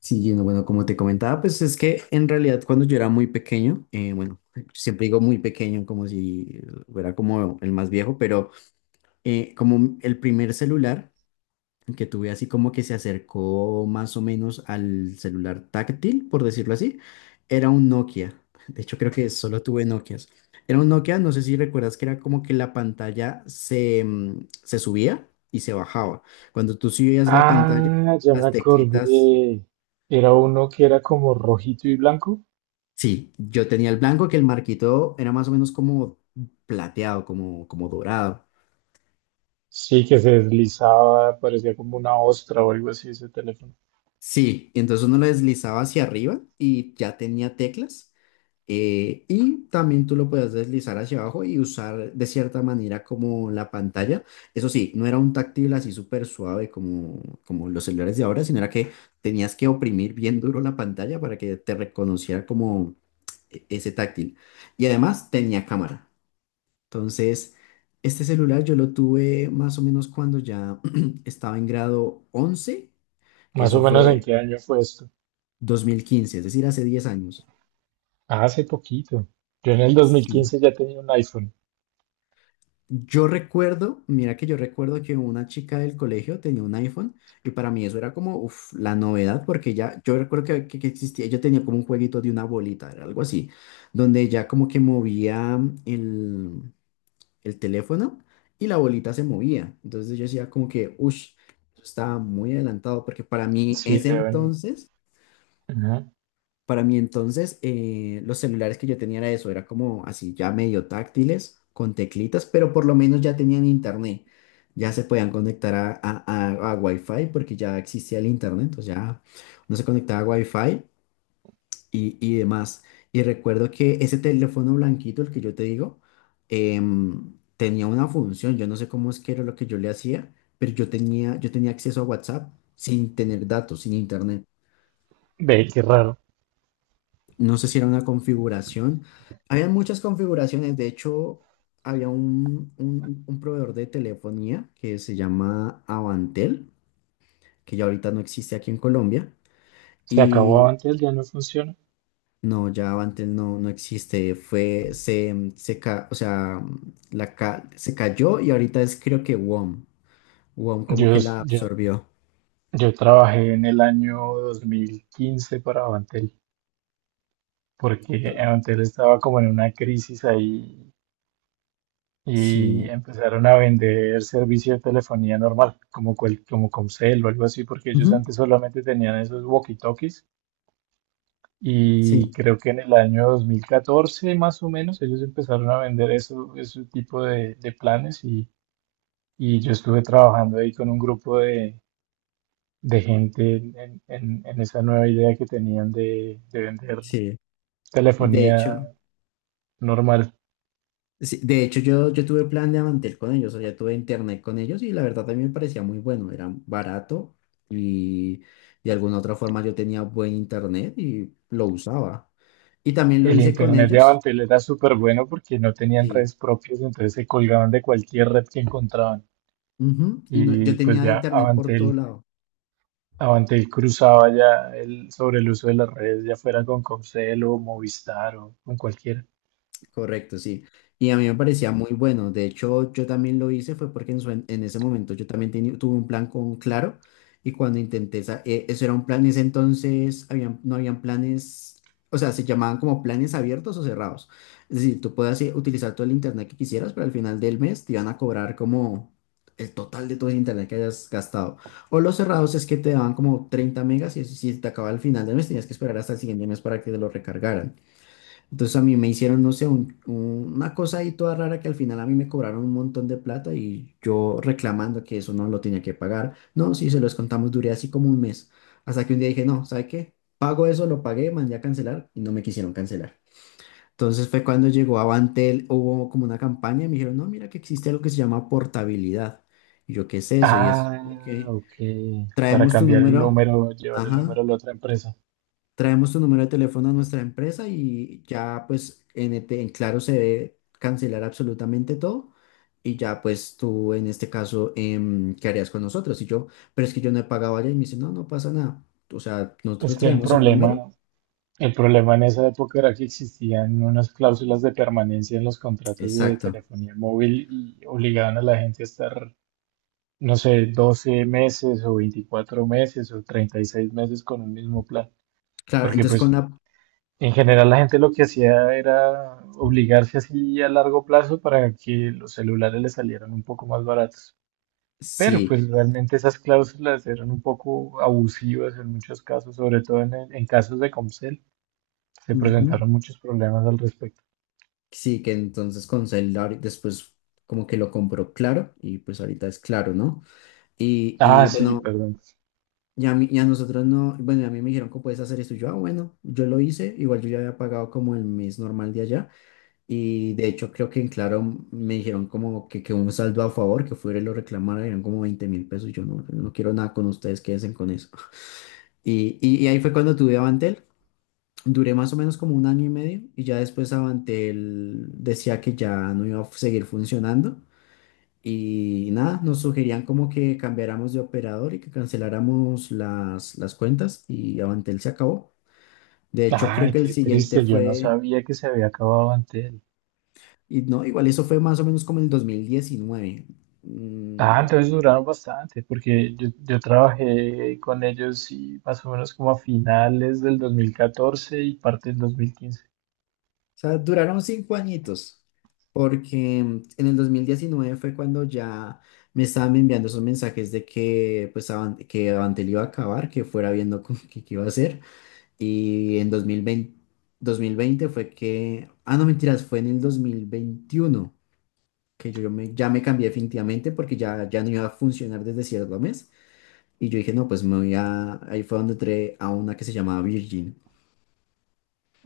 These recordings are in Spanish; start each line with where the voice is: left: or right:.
left: Sí, Gino, bueno, como te comentaba, pues es que en realidad cuando yo era muy pequeño, bueno, siempre digo muy pequeño como si fuera como el más viejo, pero como el primer celular que tuve así como que se acercó más o menos al celular táctil, por decirlo así, era un Nokia. De hecho, creo que solo tuve Nokias. Era un Nokia, no sé si recuerdas que era como que la pantalla se subía y se bajaba. Cuando tú subías la pantalla,
right: Ah, ya
left: las
right: me
left: teclitas.
right: acordé. Era uno que era como rojito y blanco.
left: Sí, yo tenía el blanco que el marquito era más o menos como plateado, como dorado.
right: Sí, que se deslizaba, parecía como una ostra o algo así ese teléfono.
left: Sí, entonces uno lo deslizaba hacia arriba y ya tenía teclas. Y también tú lo podías deslizar hacia abajo y usar de cierta manera como la pantalla. Eso sí, no era un táctil así súper suave como los celulares de ahora, sino era que tenías que oprimir bien duro la pantalla para que te reconociera como ese táctil. Y además tenía cámara. Entonces, este celular yo lo tuve más o menos cuando ya estaba en grado 11, que
right: Más o
left: eso
right: menos en
left: fue
right: qué año fue esto.
left: 2015, es decir, hace 10 años.
right: Ah, hace poquito. Yo en el dos mil
left: Sí.
right: quince ya tenía un iPhone.
left: Yo recuerdo, mira que yo recuerdo que una chica del colegio tenía un iPhone y para mí eso era como uf, la novedad porque ya, yo recuerdo que existía, yo tenía como un jueguito de una bolita, era algo así, donde ya como que movía el, el teléfono y la bolita se movía. Entonces yo decía como que, uff, eso estaba muy adelantado porque para mí
right: Sí,
left: ese entonces,
right: ajá.
left: para mí entonces los celulares que yo tenía era eso, era como así ya medio táctiles, con teclitas, pero por lo menos ya tenían internet. Ya se podían conectar a Wi-Fi porque ya existía el internet, entonces ya uno se conectaba a Wi-Fi y demás. Y recuerdo que ese teléfono blanquito, el que yo te digo, tenía una función. Yo no sé cómo es que era lo que yo le hacía, pero yo tenía acceso a WhatsApp sin tener datos, sin internet.
right: Ve, qué raro.
left: No sé si era una configuración. Había muchas configuraciones. De hecho, había un proveedor de telefonía que se llama Avantel, que ya ahorita no existe aquí en Colombia.
right: Se acabó antes, ya no funciona.
left: No, ya Avantel no, no existe. Fue, se, mm, se ca- O sea, se cayó y ahorita es creo que WOM. WOM como
right: Yo,
left: que la
right: yo,
left: absorbió.
right: yo trabajé en el año 2015 para Avantel, porque
left: Entonces,
right: Avantel estaba como en una crisis ahí y
left: sí.
right: empezaron a vender servicio de telefonía normal, como Comcel o algo así, porque ellos
left: Ujú.
right: antes solamente tenían esos walkie-talkies y
left: Sí,
right: creo que en el año 2014 más o menos ellos empezaron a vender eso, ese tipo de planes y yo estuve trabajando ahí con un grupo de gente en esa nueva idea que tenían de vender
left: sí. De
right: telefonía
left: hecho,
right: normal.
left: sí, de hecho yo tuve plan de Avantel con ellos, o sea, tuve internet con ellos y la verdad también me parecía muy bueno. Era barato y de alguna otra forma yo tenía buen internet y lo usaba. Y también lo
right: El
left: hice con
right: internet de
left: ellos.
right: Avantel era súper bueno porque no tenían
left: Sí.
right: redes propias, entonces se colgaban de cualquier red que encontraban.
left: Ujú. Y yo
right: Y pues
left: tenía
right: ya
left: internet por todo
right: Avantel,
left: lado.
right: Avantel cruzaba ya el, sobre el uso de las redes, ya fuera con Comcel o Movistar o con cualquiera.
left: Correcto, sí. Y a mí me parecía muy bueno. De hecho, yo también lo hice, fue porque en ese momento yo también tuve un plan con Claro y cuando intenté, eso era un plan, en ese entonces habían, no habían planes, o sea, se llamaban como planes abiertos o cerrados. Es decir, tú podías utilizar todo el internet que quisieras, pero al final del mes te iban a cobrar como el total de todo el internet que hayas gastado. O los cerrados es que te daban como 30 megas y si te acababa al final del mes tenías que esperar hasta el siguiente mes para que te lo recargaran. Entonces a mí me hicieron, no sé, una cosa ahí toda rara que al final a mí me cobraron un montón de plata y yo reclamando que eso no lo tenía que pagar. No, sí, se los contamos, duré así como un mes. Hasta que un día dije, no, ¿sabe qué? Pago eso, lo pagué, mandé a cancelar y no me quisieron cancelar. Entonces fue cuando llegó Avantel, hubo como una campaña y me dijeron, no, mira que existe algo que se llama portabilidad. Y yo, ¿qué es eso? Y es
right: Ah,
left: que
right: ok. Para
left: traemos tu
right: cambiar el
left: número,
right: número, llevar el número
left: ajá,
right: a la otra empresa.
left: traemos tu número de teléfono a nuestra empresa y ya pues en, ET en Claro se debe cancelar absolutamente todo y ya pues tú en este caso, ¿qué harías con nosotros? Y yo, pero es que yo no he pagado allá y me dice, no, no pasa nada. O sea,
right: Es
left: nosotros
right: que el
left: traemos el número.
right: problema, el problema en esa época era que existían unas cláusulas de permanencia en los contratos de
left: Exacto.
right: telefonía móvil y obligaban a la gente a estar no sé, 12 meses o 24 meses o 36 meses con un mismo plan.
left: Claro,
right: Porque
left: entonces con
right: pues
left: la.
right: en general la gente lo que hacía era obligarse así a largo plazo para que los celulares le salieran un poco más baratos. Pero
left: Sí,
right: pues realmente esas cláusulas eran un poco abusivas en muchos casos, sobre todo en, en casos de Comcel. Se
left: ujú.
right: presentaron muchos problemas al respecto.
left: Sí, que entonces con celular después como que lo compró Claro y pues ahorita es Claro, ¿no? Y,
right: Ah,
left: y
right: sí,
left: bueno.
right: perdón.
left: Y a nosotros no, bueno, y a mí me dijeron, ¿cómo puedes hacer esto? Y yo, ah, bueno, yo lo hice, igual yo ya había pagado como el mes normal de allá, y de hecho creo que en Claro me dijeron como que un saldo a favor, que fuera y lo reclamara, eran como 20.000 pesos, y yo no, no quiero nada con ustedes, quédense con eso. Y ahí fue cuando tuve Avantel, duré más o menos como un año y medio, y ya después Avantel decía que ya no iba a seguir funcionando, y nada, nos sugerían como que cambiáramos de operador y que canceláramos las cuentas y Avantel se acabó. De hecho, creo
right: Ay,
left: que el
right: qué
left: siguiente
right: triste, yo no
left: fue,
right: sabía que se había acabado Antel.
left: y no, igual eso fue más o menos como el 2019.
right: Ah,
left: Mm,
right: entonces duraron bastante, porque yo trabajé con ellos y más o menos como a finales del 2014 y parte del 2015.
left: Sea, duraron 5 añitos, porque en el 2019 fue cuando ya me estaban enviando esos mensajes de que, pues, que Avantel iba a acabar, que fuera viendo qué iba a hacer. Y en dos mil veinte fue que, ah, no, mentiras, fue en el 2021 que ya me cambié definitivamente porque ya no iba a funcionar desde cierto mes. Y yo dije, no, pues me voy a, ahí fue donde entré a una que se llamaba Virgin.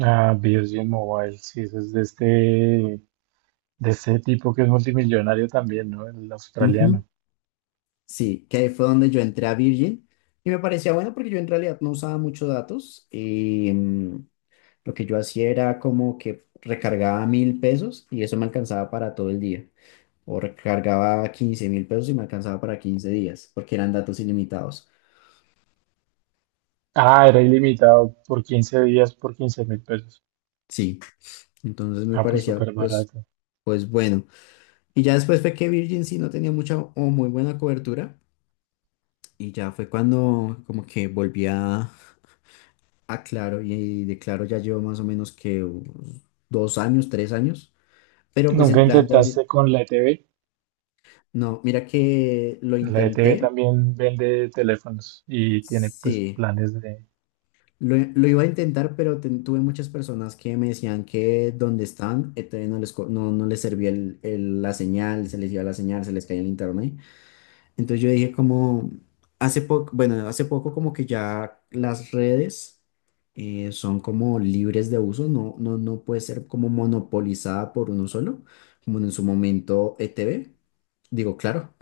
right: Ah, BioSG Mobile, sí, ese es de este tipo que es multimillonario también, ¿no? El australiano.
left: Sí, que ahí fue donde yo entré a Virgin y me parecía bueno porque yo en realidad no usaba muchos datos y lo que yo hacía era como que recargaba 1.000 pesos y eso me alcanzaba para todo el día o recargaba 15.000 pesos y me alcanzaba para 15 días porque eran datos ilimitados.
right: Ah, era ilimitado por 15 días por 15 mil pesos.
left: Sí, entonces me
right: Ah, pues
left: parecía
right: súper
left: pues,
right: barato.
left: pues bueno. Y ya después fue que Virgin sí no tenía mucha o muy buena cobertura y ya fue cuando como que volví a. Ah, claro, y de Claro ya llevo más o menos que unos 2 años, 3 años, pero pues
right: ¿Nunca
left: el plan de ahorita,
right: intentaste con la ETV?
left: no, mira que lo
right: La ETV
left: intenté,
right: también vende teléfonos y tiene pues
left: sí,
right: planes de.
left: lo iba a intentar, pero tuve muchas personas que me decían que donde están, todavía no les servía la señal, se les iba la señal, se les caía el internet. Entonces yo dije como, hace poco, bueno, hace poco como que ya las redes son como libres de uso, no, no, no puede ser como monopolizada por uno solo, como en su momento ETV, digo, Claro,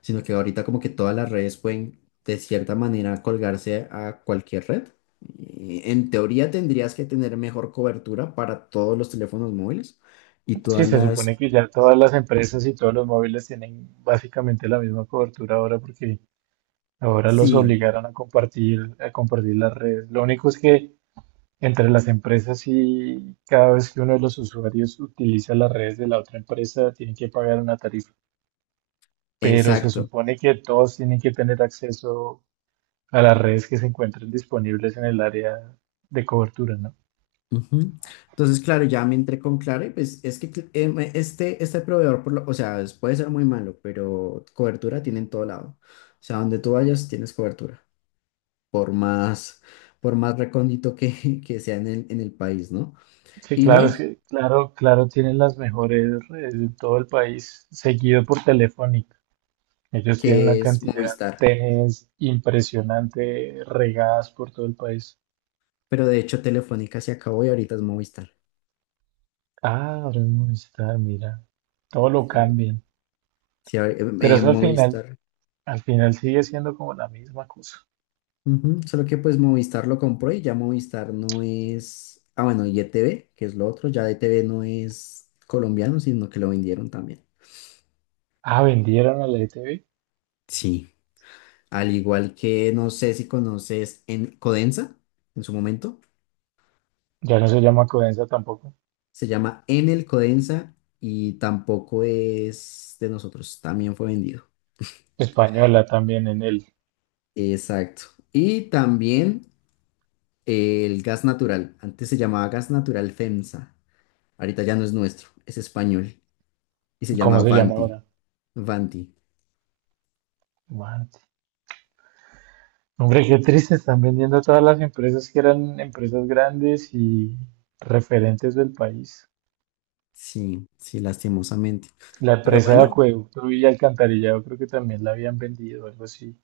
left: sino que ahorita como que todas las redes pueden de cierta manera colgarse a cualquier red. Y en teoría tendrías que tener mejor cobertura para todos los teléfonos móviles y
right: Sí,
left: todas
right: se supone
left: las.
right: que ya todas las empresas y todos los móviles tienen básicamente la misma cobertura ahora porque ahora los
left: Sí,
right: obligaron a compartir las redes. Lo único es que entre las empresas y cada vez que uno de los usuarios utiliza las redes de la otra empresa, tienen que pagar una tarifa. Pero se
left: exacto.
right: supone que todos tienen que tener acceso a las redes que se encuentren disponibles en el área de cobertura, ¿no?
left: Ujú. Entonces, claro, ya me entré con Claro y pues es que este, proveedor, por o sea, puede ser muy malo, pero cobertura tiene en todo lado. O sea, donde tú vayas tienes cobertura, por más, por más recóndito que, que sea en el país, ¿no?
right: Sí,
left: Y no
right: claro, es
left: hay,
right: que, claro, claro, tienen las mejores redes de todo el país, seguido por Telefónica. Ellos tienen una
left: que es
right: cantidad de
left: Movistar,
right: antenas impresionante regadas por todo el país.
left: pero de hecho Telefónica se acabó y ahorita es Movistar.
right: Ah, ahora es Movistar, mira. Todo lo cambian.
left: Sí,
right: Pero eso
left: Movistar.
right: al final sigue siendo como la misma cosa.
left: Ujú. Solo que pues Movistar lo compró y ya Movistar no es. Ah, bueno, y ETV, que es lo otro, ya ETV no es colombiano, sino que lo vendieron también.
right: Ah, vendieron a la ETV.
left: Sí. Al igual que no sé si conoces en Codensa, en su momento,
right: Ya no se llama Codensa tampoco.
left: se llama Enel Codensa y tampoco es de nosotros, también fue vendido.
right: Española también en él.
left: Exacto. Y también el gas natural, antes se llamaba gas natural FEMSA, ahorita ya no es nuestro, es español y se
right: ¿Cómo
left: llama
right: se llama
left: Vanti.
right: ahora?
left: Vanti.
right: What? Hombre, qué triste. Están vendiendo todas las empresas que eran empresas grandes y referentes del país.
left: Sí, sí, lastimosamente.
right: La
left: Pero
right: empresa de
left: bueno,
right: acueducto y alcantarillado creo que también la habían vendido, algo así.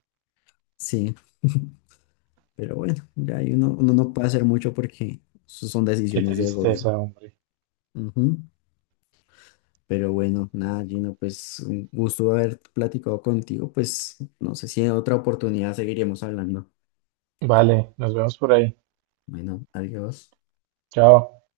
left: sí. Pero bueno, ya ahí uno no puede hacer mucho porque eso son
right: Qué
left: decisiones del gobierno.
right: tristeza, hombre.
left: Ujú. Pero bueno, nada, Gino, pues un gusto haber platicado contigo. Pues no sé si en otra oportunidad seguiremos hablando.
right: Vale, nos vemos por ahí.
left: Bueno, adiós.
right: Chao.